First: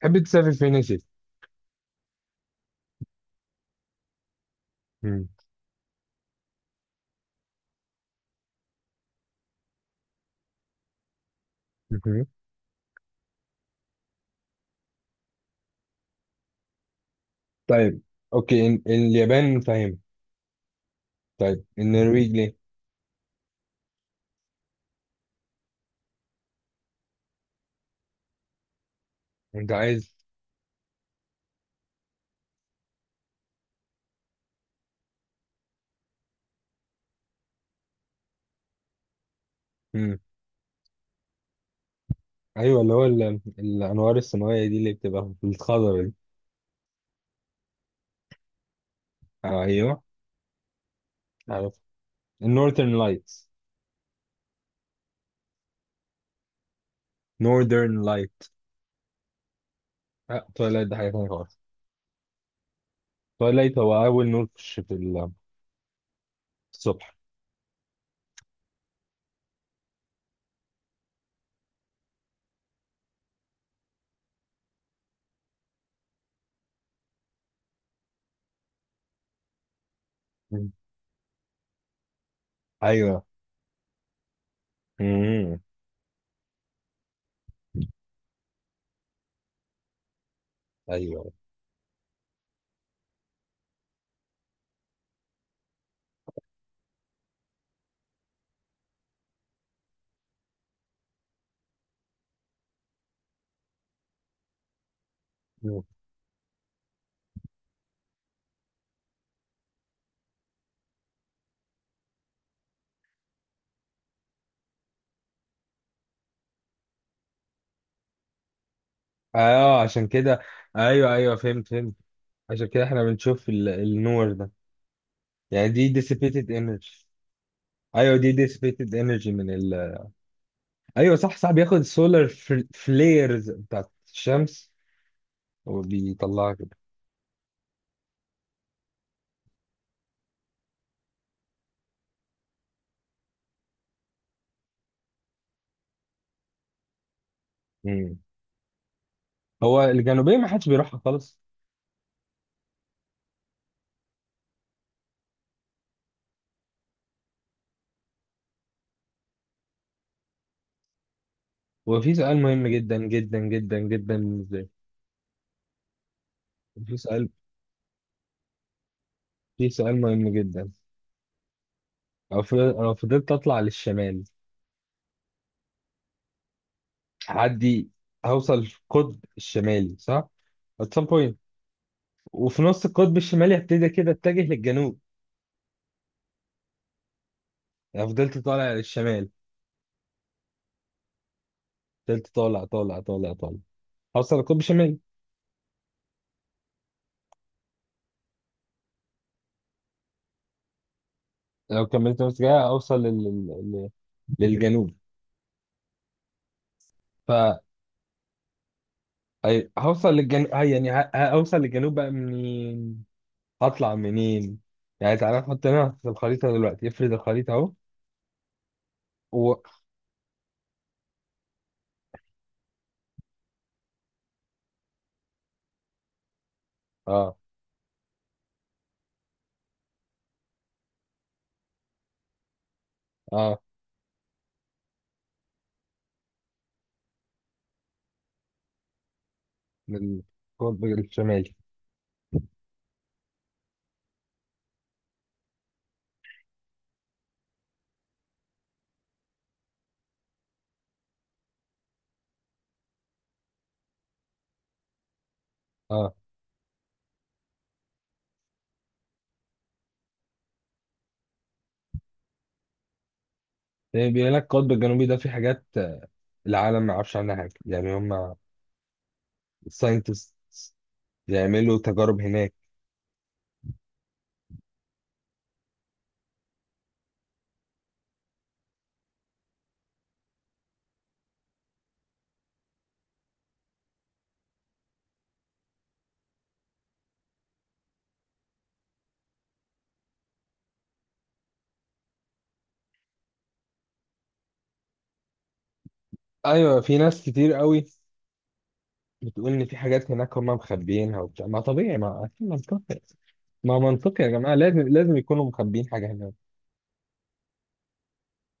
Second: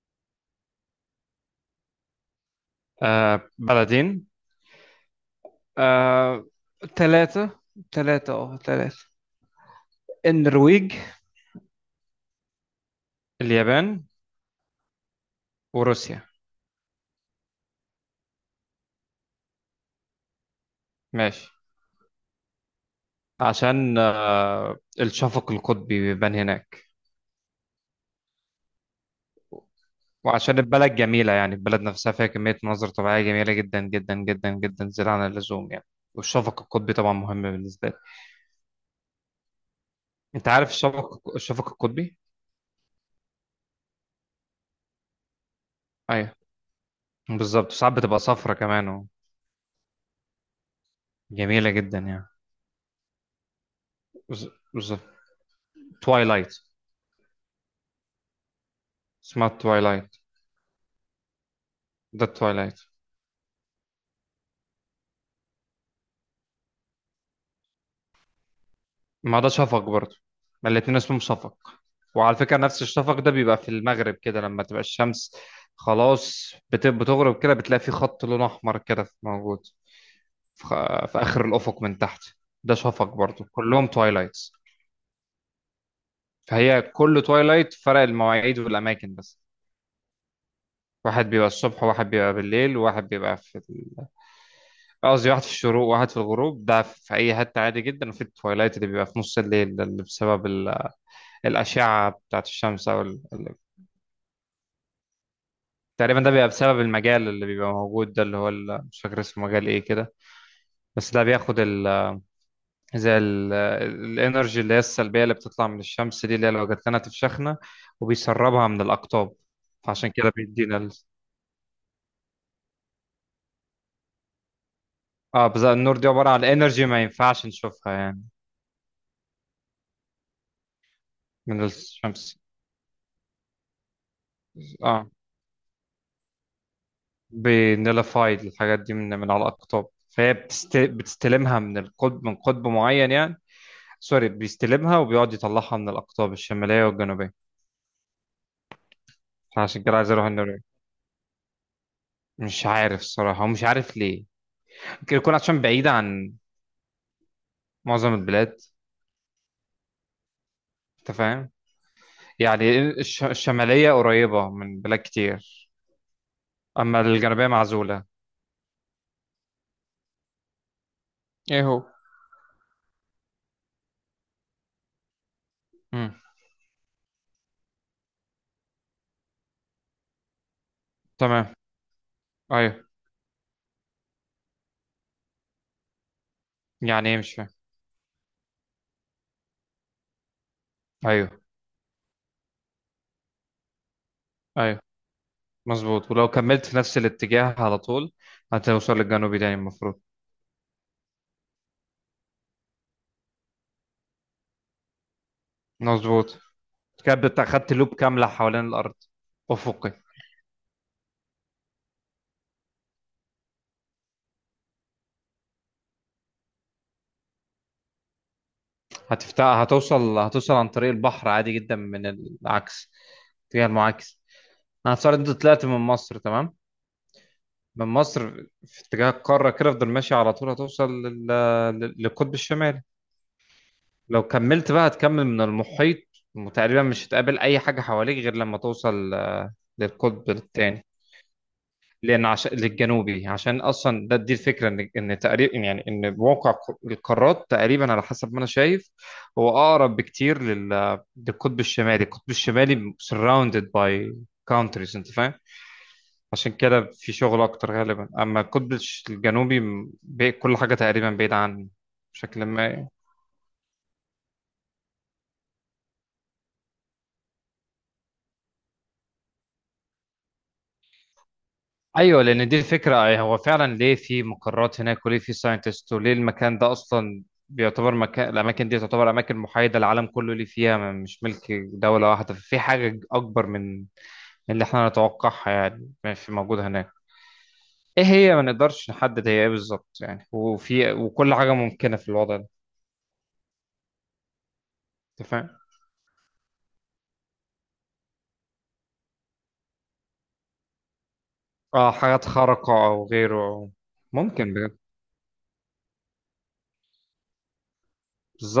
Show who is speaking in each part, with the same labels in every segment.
Speaker 1: تحب تسافر فين يا سيدي؟
Speaker 2: بلدين.
Speaker 1: مم.
Speaker 2: آه ثلاثة ثلاثة. النرويج،
Speaker 1: مهم.
Speaker 2: اليابان، وروسيا.
Speaker 1: طيب اوكي اليابان فاهم.
Speaker 2: ماشي.
Speaker 1: طيب النرويج ليه؟
Speaker 2: عشان الشفق القطبي بيبان هناك،
Speaker 1: انت عايز.
Speaker 2: وعشان البلد جميلة، يعني البلد نفسها فيها كمية مناظر طبيعية جميلة جدا جدا جدا جدا، زيادة عن اللزوم يعني. والشفق القطبي طبعا مهم بالنسبة لي.
Speaker 1: مم.
Speaker 2: انت عارف الشفق القطبي؟
Speaker 1: ايوه، اللي هو الانوار السماويه دي اللي بتبقى في الخضره دي.
Speaker 2: ايوه، بالظبط. ساعات بتبقى صفرة كمان،
Speaker 1: آه، ايوه.
Speaker 2: جميلة
Speaker 1: عارف
Speaker 2: جدا يعني.
Speaker 1: النورثرن لايتس.
Speaker 2: بالظبط. توايلايت.
Speaker 1: نورثرن لايت.
Speaker 2: اسمها توايلايت.
Speaker 1: اه تويلايت ده حاجه ثانيه خالص.
Speaker 2: ده التوايلايت.
Speaker 1: تويلايت هو اول نور في الصبح.
Speaker 2: ما ده شفق برضه، ما الاتنين اسمهم شفق. وعلى فكرة نفس الشفق ده بيبقى في المغرب، كده لما تبقى الشمس خلاص بتغرب، كده بتلاقي في خط لون أحمر كده موجود في
Speaker 1: مم.
Speaker 2: آخر الأفق من تحت. ده شفق
Speaker 1: ايوه.
Speaker 2: برضه، كلهم توايلايتس.
Speaker 1: مم.
Speaker 2: فهي كل توايلايت، فرق المواعيد والأماكن بس. واحد
Speaker 1: ايوه.
Speaker 2: بيبقى الصبح، وواحد بيبقى بالليل، وواحد بيبقى في قصدي واحد في الشروق، وواحد في الغروب، ده في أي حتة عادي جدا. وفي التوايلايت اللي بيبقى في نص الليل ده، اللي بسبب الأشعة بتاعت الشمس، أو
Speaker 1: مم.
Speaker 2: تقريبا ده بيبقى بسبب المجال اللي بيبقى موجود ده، اللي هو مش فاكر اسمه، مجال ايه كده. بس ده بياخد زي الانرجي اللي هي السلبية اللي بتطلع من الشمس دي، اللي هي لو جات لنا تفشخنا، وبيسربها من الأقطاب.
Speaker 1: اه، عشان
Speaker 2: فعشان كده
Speaker 1: كده.
Speaker 2: بيدينا ال...
Speaker 1: ايوه ايوه، فهمت فهمت. عشان كده احنا بنشوف النور ده.
Speaker 2: اه، بس
Speaker 1: يعني دي
Speaker 2: النور دي عبارة
Speaker 1: dissipated
Speaker 2: عن انرجي، ما
Speaker 1: energy.
Speaker 2: ينفعش نشوفها
Speaker 1: ايوه
Speaker 2: يعني.
Speaker 1: دي ديسيبيتد انرجي من ال. ايوه صح صح،
Speaker 2: من
Speaker 1: بياخد سولار
Speaker 2: الشمس.
Speaker 1: فليرز بتاعت الشمس
Speaker 2: اه،
Speaker 1: وبيطلعها كده.
Speaker 2: بنلفايد الحاجات دي من على الأقطاب، فهي بتستلمها من القطب، من قطب معين يعني. سوري، بيستلمها وبيقعد يطلعها من الأقطاب الشمالية والجنوبية.
Speaker 1: مم.
Speaker 2: فعشان
Speaker 1: هو
Speaker 2: كده عايز أروح
Speaker 1: الجنوبية ما
Speaker 2: النرويج.
Speaker 1: حدش بيروحها خالص.
Speaker 2: مش عارف الصراحة، ومش عارف ليه. ممكن يكون عشان بعيدة عن معظم البلاد. أنت فاهم؟
Speaker 1: وفي سؤال مهم
Speaker 2: يعني
Speaker 1: جدا جدا جدا
Speaker 2: الشمالية
Speaker 1: جدا
Speaker 2: قريبة
Speaker 1: بالنسبة
Speaker 2: من بلاد كتير،
Speaker 1: لي، في
Speaker 2: أما
Speaker 1: سؤال،
Speaker 2: الجنوبية معزولة.
Speaker 1: في سؤال مهم جدا.
Speaker 2: ايه هو؟
Speaker 1: لو فضلت اطلع للشمال،
Speaker 2: مم.
Speaker 1: هعدي، هوصل القطب الشمالي صح؟ At some point.
Speaker 2: تمام.
Speaker 1: وفي نص
Speaker 2: أيوه.
Speaker 1: القطب الشمالي هبتدي كده اتجه للجنوب.
Speaker 2: يعني إيه؟ مش فاهم.
Speaker 1: يعني فضلت طالع للشمال،
Speaker 2: أيوه.
Speaker 1: فضلت طالع طالع طالع طالع، هوصل القطب
Speaker 2: أيوه
Speaker 1: الشمالي.
Speaker 2: مظبوط. ولو كملت في نفس الاتجاه على طول هتوصل للجنوبي تاني المفروض.
Speaker 1: لو كملت نفس كده اوصل لل لل للجنوب.
Speaker 2: مظبوط. كده
Speaker 1: ف،
Speaker 2: أنت أخدت لوب كاملة حوالين الأرض. أفقي.
Speaker 1: هوصل للجنوب. يعني هوصل للجنوب بقى منين؟ هطلع منين؟ يعني تعالى نحط هنا في الخريطة دلوقتي، افرد الخريطة اهو.
Speaker 2: هتفتح،
Speaker 1: و،
Speaker 2: هتوصل عن طريق البحر عادي جدا من العكس، اتجاه المعاكس. انا هتصور انت طلعت من مصر، تمام.
Speaker 1: اه
Speaker 2: من مصر في اتجاه القاره كده، افضل ماشي على طول، هتوصل للقطب الشمالي.
Speaker 1: اه،
Speaker 2: لو كملت بقى هتكمل من المحيط، وتقريبا مش هتقابل اي حاجه حواليك غير لما توصل
Speaker 1: من
Speaker 2: للقطب
Speaker 1: القطب
Speaker 2: الثاني.
Speaker 1: الشمالي.
Speaker 2: لان عشان للجنوبي، عشان اصلا ده، دي الفكره، ان تقريبا يعني، ان موقع القارات تقريبا، على حسب ما انا شايف، هو اقرب بكتير للقطب الشمالي. القطب الشمالي surrounded by countries، انت فاهم؟
Speaker 1: اه.
Speaker 2: عشان كده في شغل اكتر غالبا. اما القطب الجنوبي، كل حاجه تقريبا بعيده عني بشكل ما.
Speaker 1: يعني بيقول لك القطب الجنوبي ده في حاجات العالم ما يعرفش عنها حاجة. يعني هم الساينتست بيعملوا تجارب
Speaker 2: ايوه، لان
Speaker 1: هناك.
Speaker 2: دي الفكره. أي هو فعلا ليه في مقرات هناك، وليه في ساينتست، وليه المكان ده اصلا بيعتبر مكان، الاماكن دي تعتبر اماكن محايده، العالم كله اللي فيها مش ملك دوله واحده، في حاجه اكبر من اللي احنا نتوقعها يعني. ماشي، موجوده هناك. ايه هي؟ ما نقدرش نحدد هي ايه بالظبط يعني. وفي، وكل حاجه ممكنه في الوضع ده. انت فاهم؟
Speaker 1: ايوه في ناس كتير قوي بتقول ان في حاجات هناك هم مخبيينها وبتاع. ما
Speaker 2: اه،
Speaker 1: طبيعي، ما
Speaker 2: حاجات
Speaker 1: اكيد
Speaker 2: خارقه
Speaker 1: منطقي،
Speaker 2: او غيره.
Speaker 1: ما منطقي يا جماعه،
Speaker 2: ممكن بجد.
Speaker 1: لازم لازم يكونوا مخبيين حاجه هناك.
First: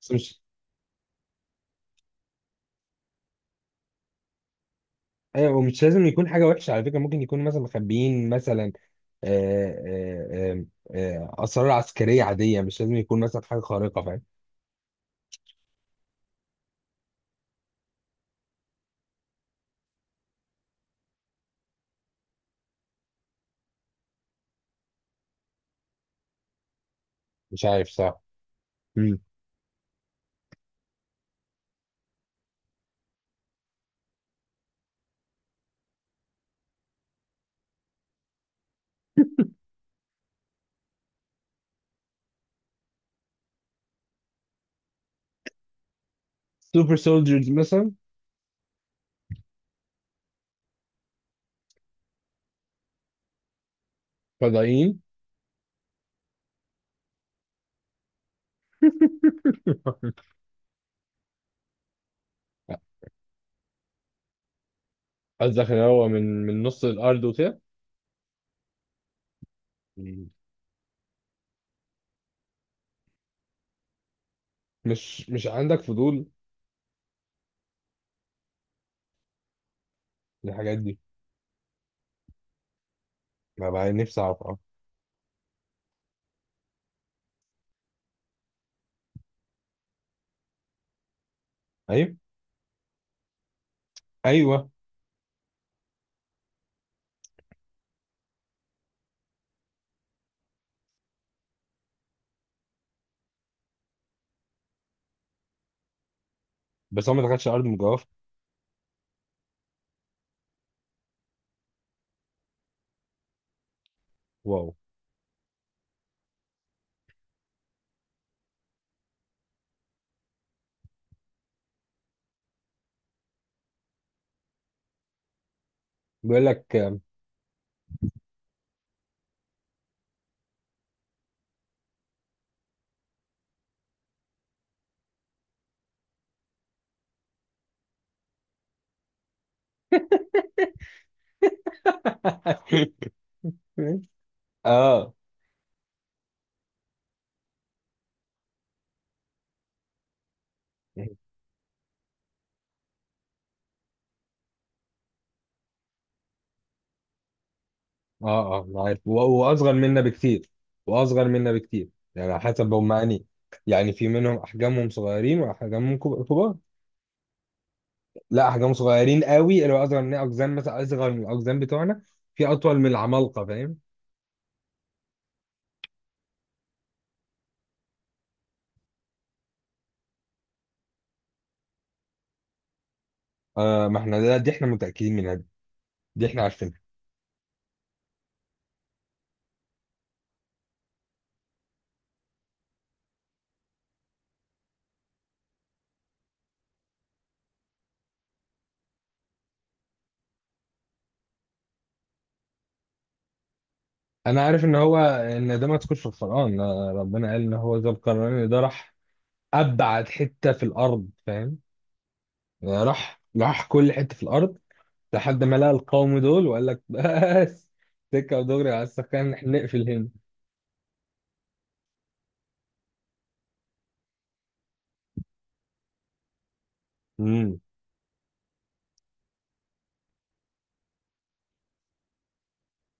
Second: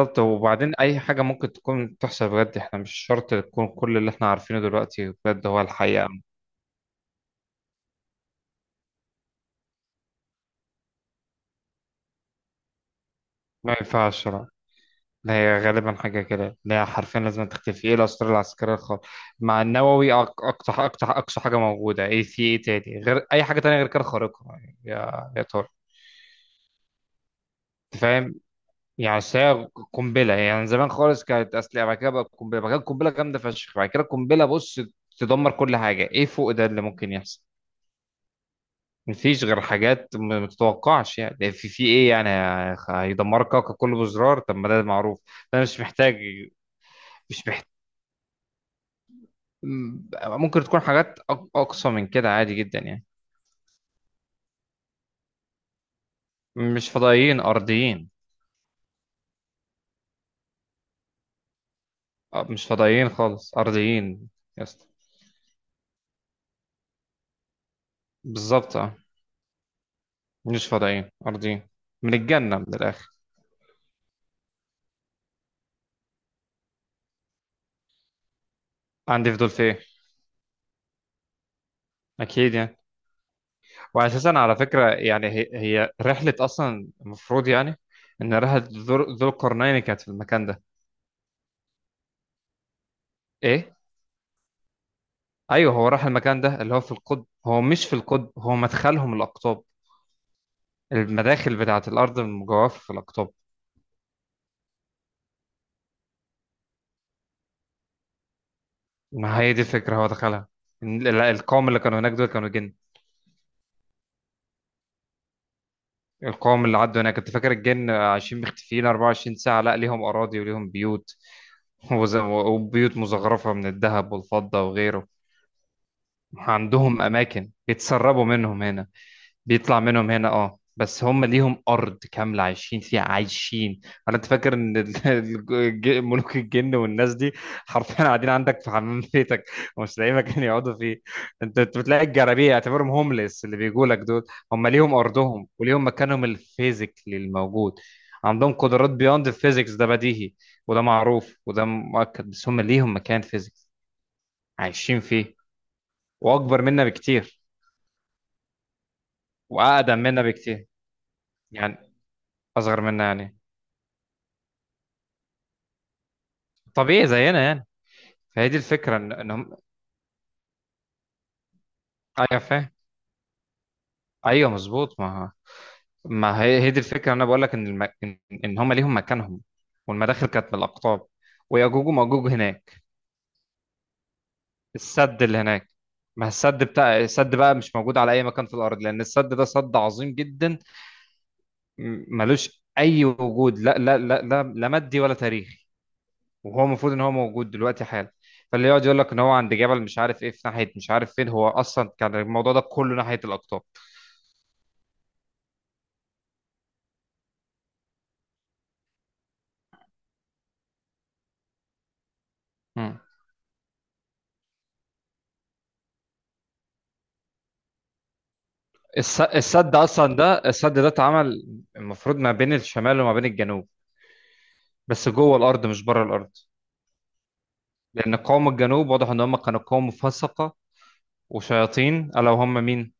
Speaker 1: بس مش،
Speaker 2: وبعدين اي حاجه ممكن تكون تحصل بجد، احنا مش شرط تكون كل اللي احنا عارفينه دلوقتي بجد
Speaker 1: ايوه
Speaker 2: هو
Speaker 1: ومش لازم
Speaker 2: الحقيقه.
Speaker 1: يكون حاجه وحشه على فكره. ممكن يكونوا مثلا مخبيين مثلا آه، آه، آه، اسرار عسكريه عاديه. مش لازم يكون مثلا حاجه
Speaker 2: ما
Speaker 1: خارقه. فاهم؟
Speaker 2: ينفعش، لا. لا، هي غالبا حاجه كده، لا حرفيا لازم تختفي. ايه الاسرار العسكريه الخاصه مع النووي؟ اقصى اقصى اقصى حاجه موجوده. ايه في ايه تاني غير اي حاجه تانية غير كده خارقه يعني يا ترى؟
Speaker 1: مش عارف،
Speaker 2: أنت
Speaker 1: صح.
Speaker 2: فاهم؟ يعني
Speaker 1: مم.
Speaker 2: أصل هي قنبله يعني، زمان خالص كانت اسلحه، بعد كده بقى قنبله، بعد كده قنبله جامده فشخ، بعد كده قنبله بص تدمر كل حاجه. ايه فوق ده اللي ممكن يحصل؟ مفيش غير حاجات ما تتوقعش يعني. في ايه يعني؟ هيدمرك كوكب كله بزرار، طب ما ده معروف، ده مش محتاج.
Speaker 1: سوبر
Speaker 2: مش
Speaker 1: سولجرز
Speaker 2: محتاج.
Speaker 1: مثلا.
Speaker 2: ممكن تكون حاجات اقصى من كده عادي جدا يعني.
Speaker 1: فضائيين.
Speaker 2: مش فضائيين، ارضيين. أه، مش فضائيين خالص، ارضيين. يا اسطى.
Speaker 1: قصدك ان هو من نص الارض وكده.
Speaker 2: بالظبط اه.
Speaker 1: مم.
Speaker 2: مش فضائيين، ارضيين. من الجنة، من الاخر.
Speaker 1: مش عندك فضول
Speaker 2: عندي فضول في ايه؟
Speaker 1: للحاجات دي؟
Speaker 2: اكيد يعني.
Speaker 1: ما بقى نفسي
Speaker 2: واساسا
Speaker 1: اعرف
Speaker 2: على
Speaker 1: اه.
Speaker 2: فكرة يعني هي, رحلة اصلا المفروض يعني ان رحلة ذو القرنين كانت في المكان ده.
Speaker 1: ايوه
Speaker 2: ايه.
Speaker 1: ايوه،
Speaker 2: ايوه هو راح المكان ده، اللي هو في القطب. هو مش في القطب، هو مدخلهم الاقطاب. المداخل بتاعه الارض المجوفه في الاقطاب.
Speaker 1: بس هو ما دخلش ارض مجوفه.
Speaker 2: ما هي دي الفكره، هو دخلها. إن القوم اللي كانوا هناك دول كانوا جن.
Speaker 1: واو.
Speaker 2: القوم اللي عدوا هناك، كنت فاكر الجن عايشين مختفيين 24 ساعه؟ لا، ليهم اراضي وليهم بيوت، وبيوت مزخرفه من الذهب والفضه وغيره.
Speaker 1: بيقول لك.
Speaker 2: عندهم اماكن بيتسربوا منهم هنا، بيطلع منهم هنا، اه. بس هم ليهم ارض كامله عايشين فيها، عايشين. انت فاكر ان ملوك الجن والناس دي حرفيا قاعدين عندك في حمام بيتك، ومش لاقيين مكان يقعدوا فيه؟ أنت بتلاقي الجرابيع، اعتبرهم هومليس اللي بيجوا لك دول. هم ليهم
Speaker 1: اه اه
Speaker 2: ارضهم وليهم مكانهم الفيزيكلي الموجود. عندهم قدرات بيوند الفيزيكس، ده بديهي وده معروف وده مؤكد. بس هم ليهم مكان فيزيكس عايشين فيه، واكبر منا بكتير.
Speaker 1: اه، أنا عارف واصغر
Speaker 2: واقدم
Speaker 1: منا
Speaker 2: منا
Speaker 1: بكتير.
Speaker 2: بكتير.
Speaker 1: واصغر منا
Speaker 2: يعني
Speaker 1: بكتير. يعني على حسب
Speaker 2: اصغر
Speaker 1: هم
Speaker 2: منا
Speaker 1: اني،
Speaker 2: يعني،
Speaker 1: يعني في منهم احجامهم صغيرين واحجامهم كبار.
Speaker 2: طبيعي زينا يعني.
Speaker 1: لا،
Speaker 2: فهي دي
Speaker 1: احجامهم
Speaker 2: الفكره ان
Speaker 1: صغيرين
Speaker 2: ان هم.
Speaker 1: قوي اللي هو اصغر من اقزام مثلا، اصغر من الاقزام بتوعنا.
Speaker 2: ايوه
Speaker 1: في
Speaker 2: فاهم.
Speaker 1: اطول من العمالقه. فاهم؟
Speaker 2: ايوه مظبوط. ما هي هي دي الفكره، انا بقول لك ان ان هم ليهم مكانهم، والمداخل كانت من الاقطاب. ويأجوج ومأجوج هناك.
Speaker 1: آه، ما احنا ده دي احنا متاكدين
Speaker 2: السد
Speaker 1: منها
Speaker 2: اللي
Speaker 1: دي,
Speaker 2: هناك.
Speaker 1: دي
Speaker 2: ما
Speaker 1: احنا
Speaker 2: السد
Speaker 1: عارفينها.
Speaker 2: بتاع السد بقى مش موجود على اي مكان في الارض، لان السد ده سد عظيم جدا، ملوش اي وجود، لا لا لا لا, لا مادي ولا تاريخي. وهو المفروض ان هو موجود دلوقتي حالا. فاللي يقعد يقول لك ان هو عند جبل، مش عارف ايه في ناحيه، مش عارف فين، هو اصلا كان الموضوع ده كله ناحيه الاقطاب.
Speaker 1: انا عارف ان هو ان ده ما تكونش في القران. ربنا قال ان هو ذو القرنين ده راح ابعد حته في الارض. فاهم؟ راح راح كل حتة في الأرض لحد ما لقى القوم دول وقال لك بس، سكة ودغري على السكان، احنا
Speaker 2: السد
Speaker 1: نقفل هنا.
Speaker 2: اصلا ده، السد ده اتعمل المفروض ما بين الشمال وما بين الجنوب، بس جوه الارض مش بره الارض.
Speaker 1: امم.
Speaker 2: لان قوم الجنوب واضح ان هم كانوا قوم فسقه وشياطين. الا وهم مين؟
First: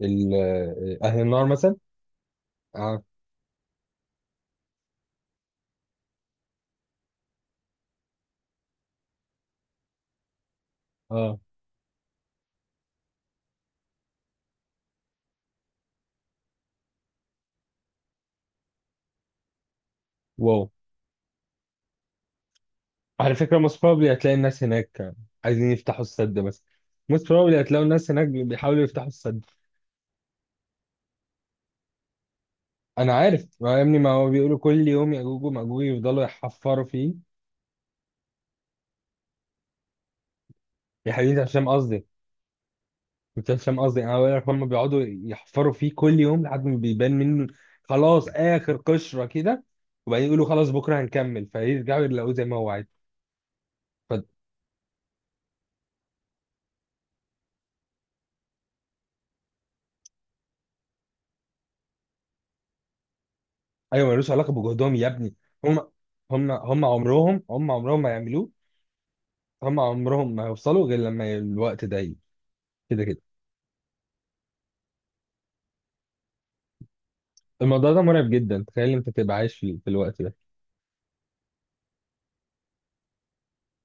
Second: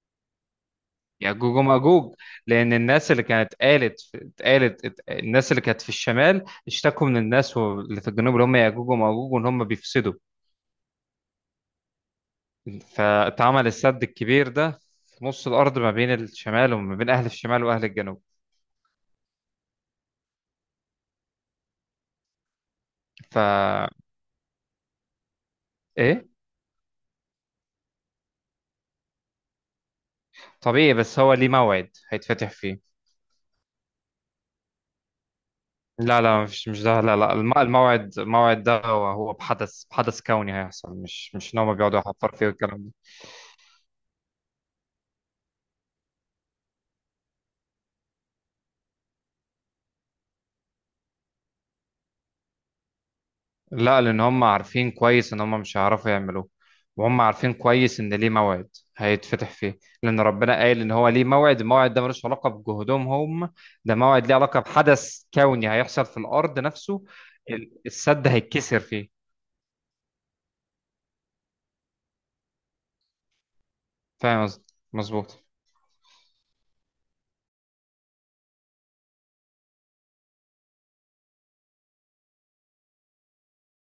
Speaker 1: أهل النار
Speaker 2: ياجوج
Speaker 1: مثلا.
Speaker 2: وماجوج. لان
Speaker 1: اه
Speaker 2: الناس اللي كانت قالت اتقالت الناس اللي كانت في الشمال اشتكوا من الناس اللي في الجنوب اللي هم ياجوج وماجوج، وان هم بيفسدوا.
Speaker 1: اه.
Speaker 2: فاتعمل السد الكبير ده في نص الارض، ما بين الشمال وما بين اهل الشمال واهل الجنوب.
Speaker 1: واو. على
Speaker 2: ف.
Speaker 1: فكرة most probably هتلاقي الناس هناك عايزين يفتحوا
Speaker 2: ايه.
Speaker 1: السد مثلا. Most probably هتلاقوا الناس هناك بيحاولوا يفتحوا السد.
Speaker 2: طبيعي، بس هو ليه موعد هيتفتح فيه.
Speaker 1: أنا عارف، ما يا ابني ما هو بيقولوا كل يوم يأجوج ومأجوج
Speaker 2: لا
Speaker 1: يفضلوا
Speaker 2: لا، مش
Speaker 1: يحفروا
Speaker 2: ده. لا
Speaker 1: فيه.
Speaker 2: لا، الموعد. الموعد ده هو هو بحدث كوني هيحصل،
Speaker 1: يا
Speaker 2: مش
Speaker 1: حبيبي
Speaker 2: مش ان
Speaker 1: هشام
Speaker 2: هم بيقعدوا
Speaker 1: قصدي،
Speaker 2: يحفروا فيه والكلام ده.
Speaker 1: كنت هشام قصدي، انا بقول لك هم بيقعدوا يحفروا فيه كل يوم لحد ما بيبان منه، خلاص اخر قشره كده. وبعدين يقولوا خلاص بكره هنكمل، فيرجعوا يلاقوه زي ما هو عايز.
Speaker 2: لا،
Speaker 1: ف،
Speaker 2: لان هم عارفين كويس ان هم مش هيعرفوا يعملوه، وهم عارفين كويس ان ليه موعد هيتفتح فيه. لان ربنا قال ان هو ليه موعد. الموعد ده ملوش علاقه بجهودهم هم. ده
Speaker 1: ايوه
Speaker 2: موعد
Speaker 1: ملوش
Speaker 2: ليه
Speaker 1: علاقه
Speaker 2: علاقه
Speaker 1: بجهدهم يا
Speaker 2: بحدث
Speaker 1: ابني.
Speaker 2: كوني
Speaker 1: هم
Speaker 2: هيحصل في
Speaker 1: هم
Speaker 2: الارض
Speaker 1: هم
Speaker 2: نفسه.
Speaker 1: عمرهم هم عمرهم ما
Speaker 2: السد
Speaker 1: يعملوه.
Speaker 2: هيتكسر فيه.
Speaker 1: هم عمرهم ما هيوصلوا غير لما الوقت ده يجي. كده كده.
Speaker 2: فاهم قصدي؟ مظبوط.
Speaker 1: الموضوع ده مرعب جدا. تخيل انت تبقى عايش في الوقت ده.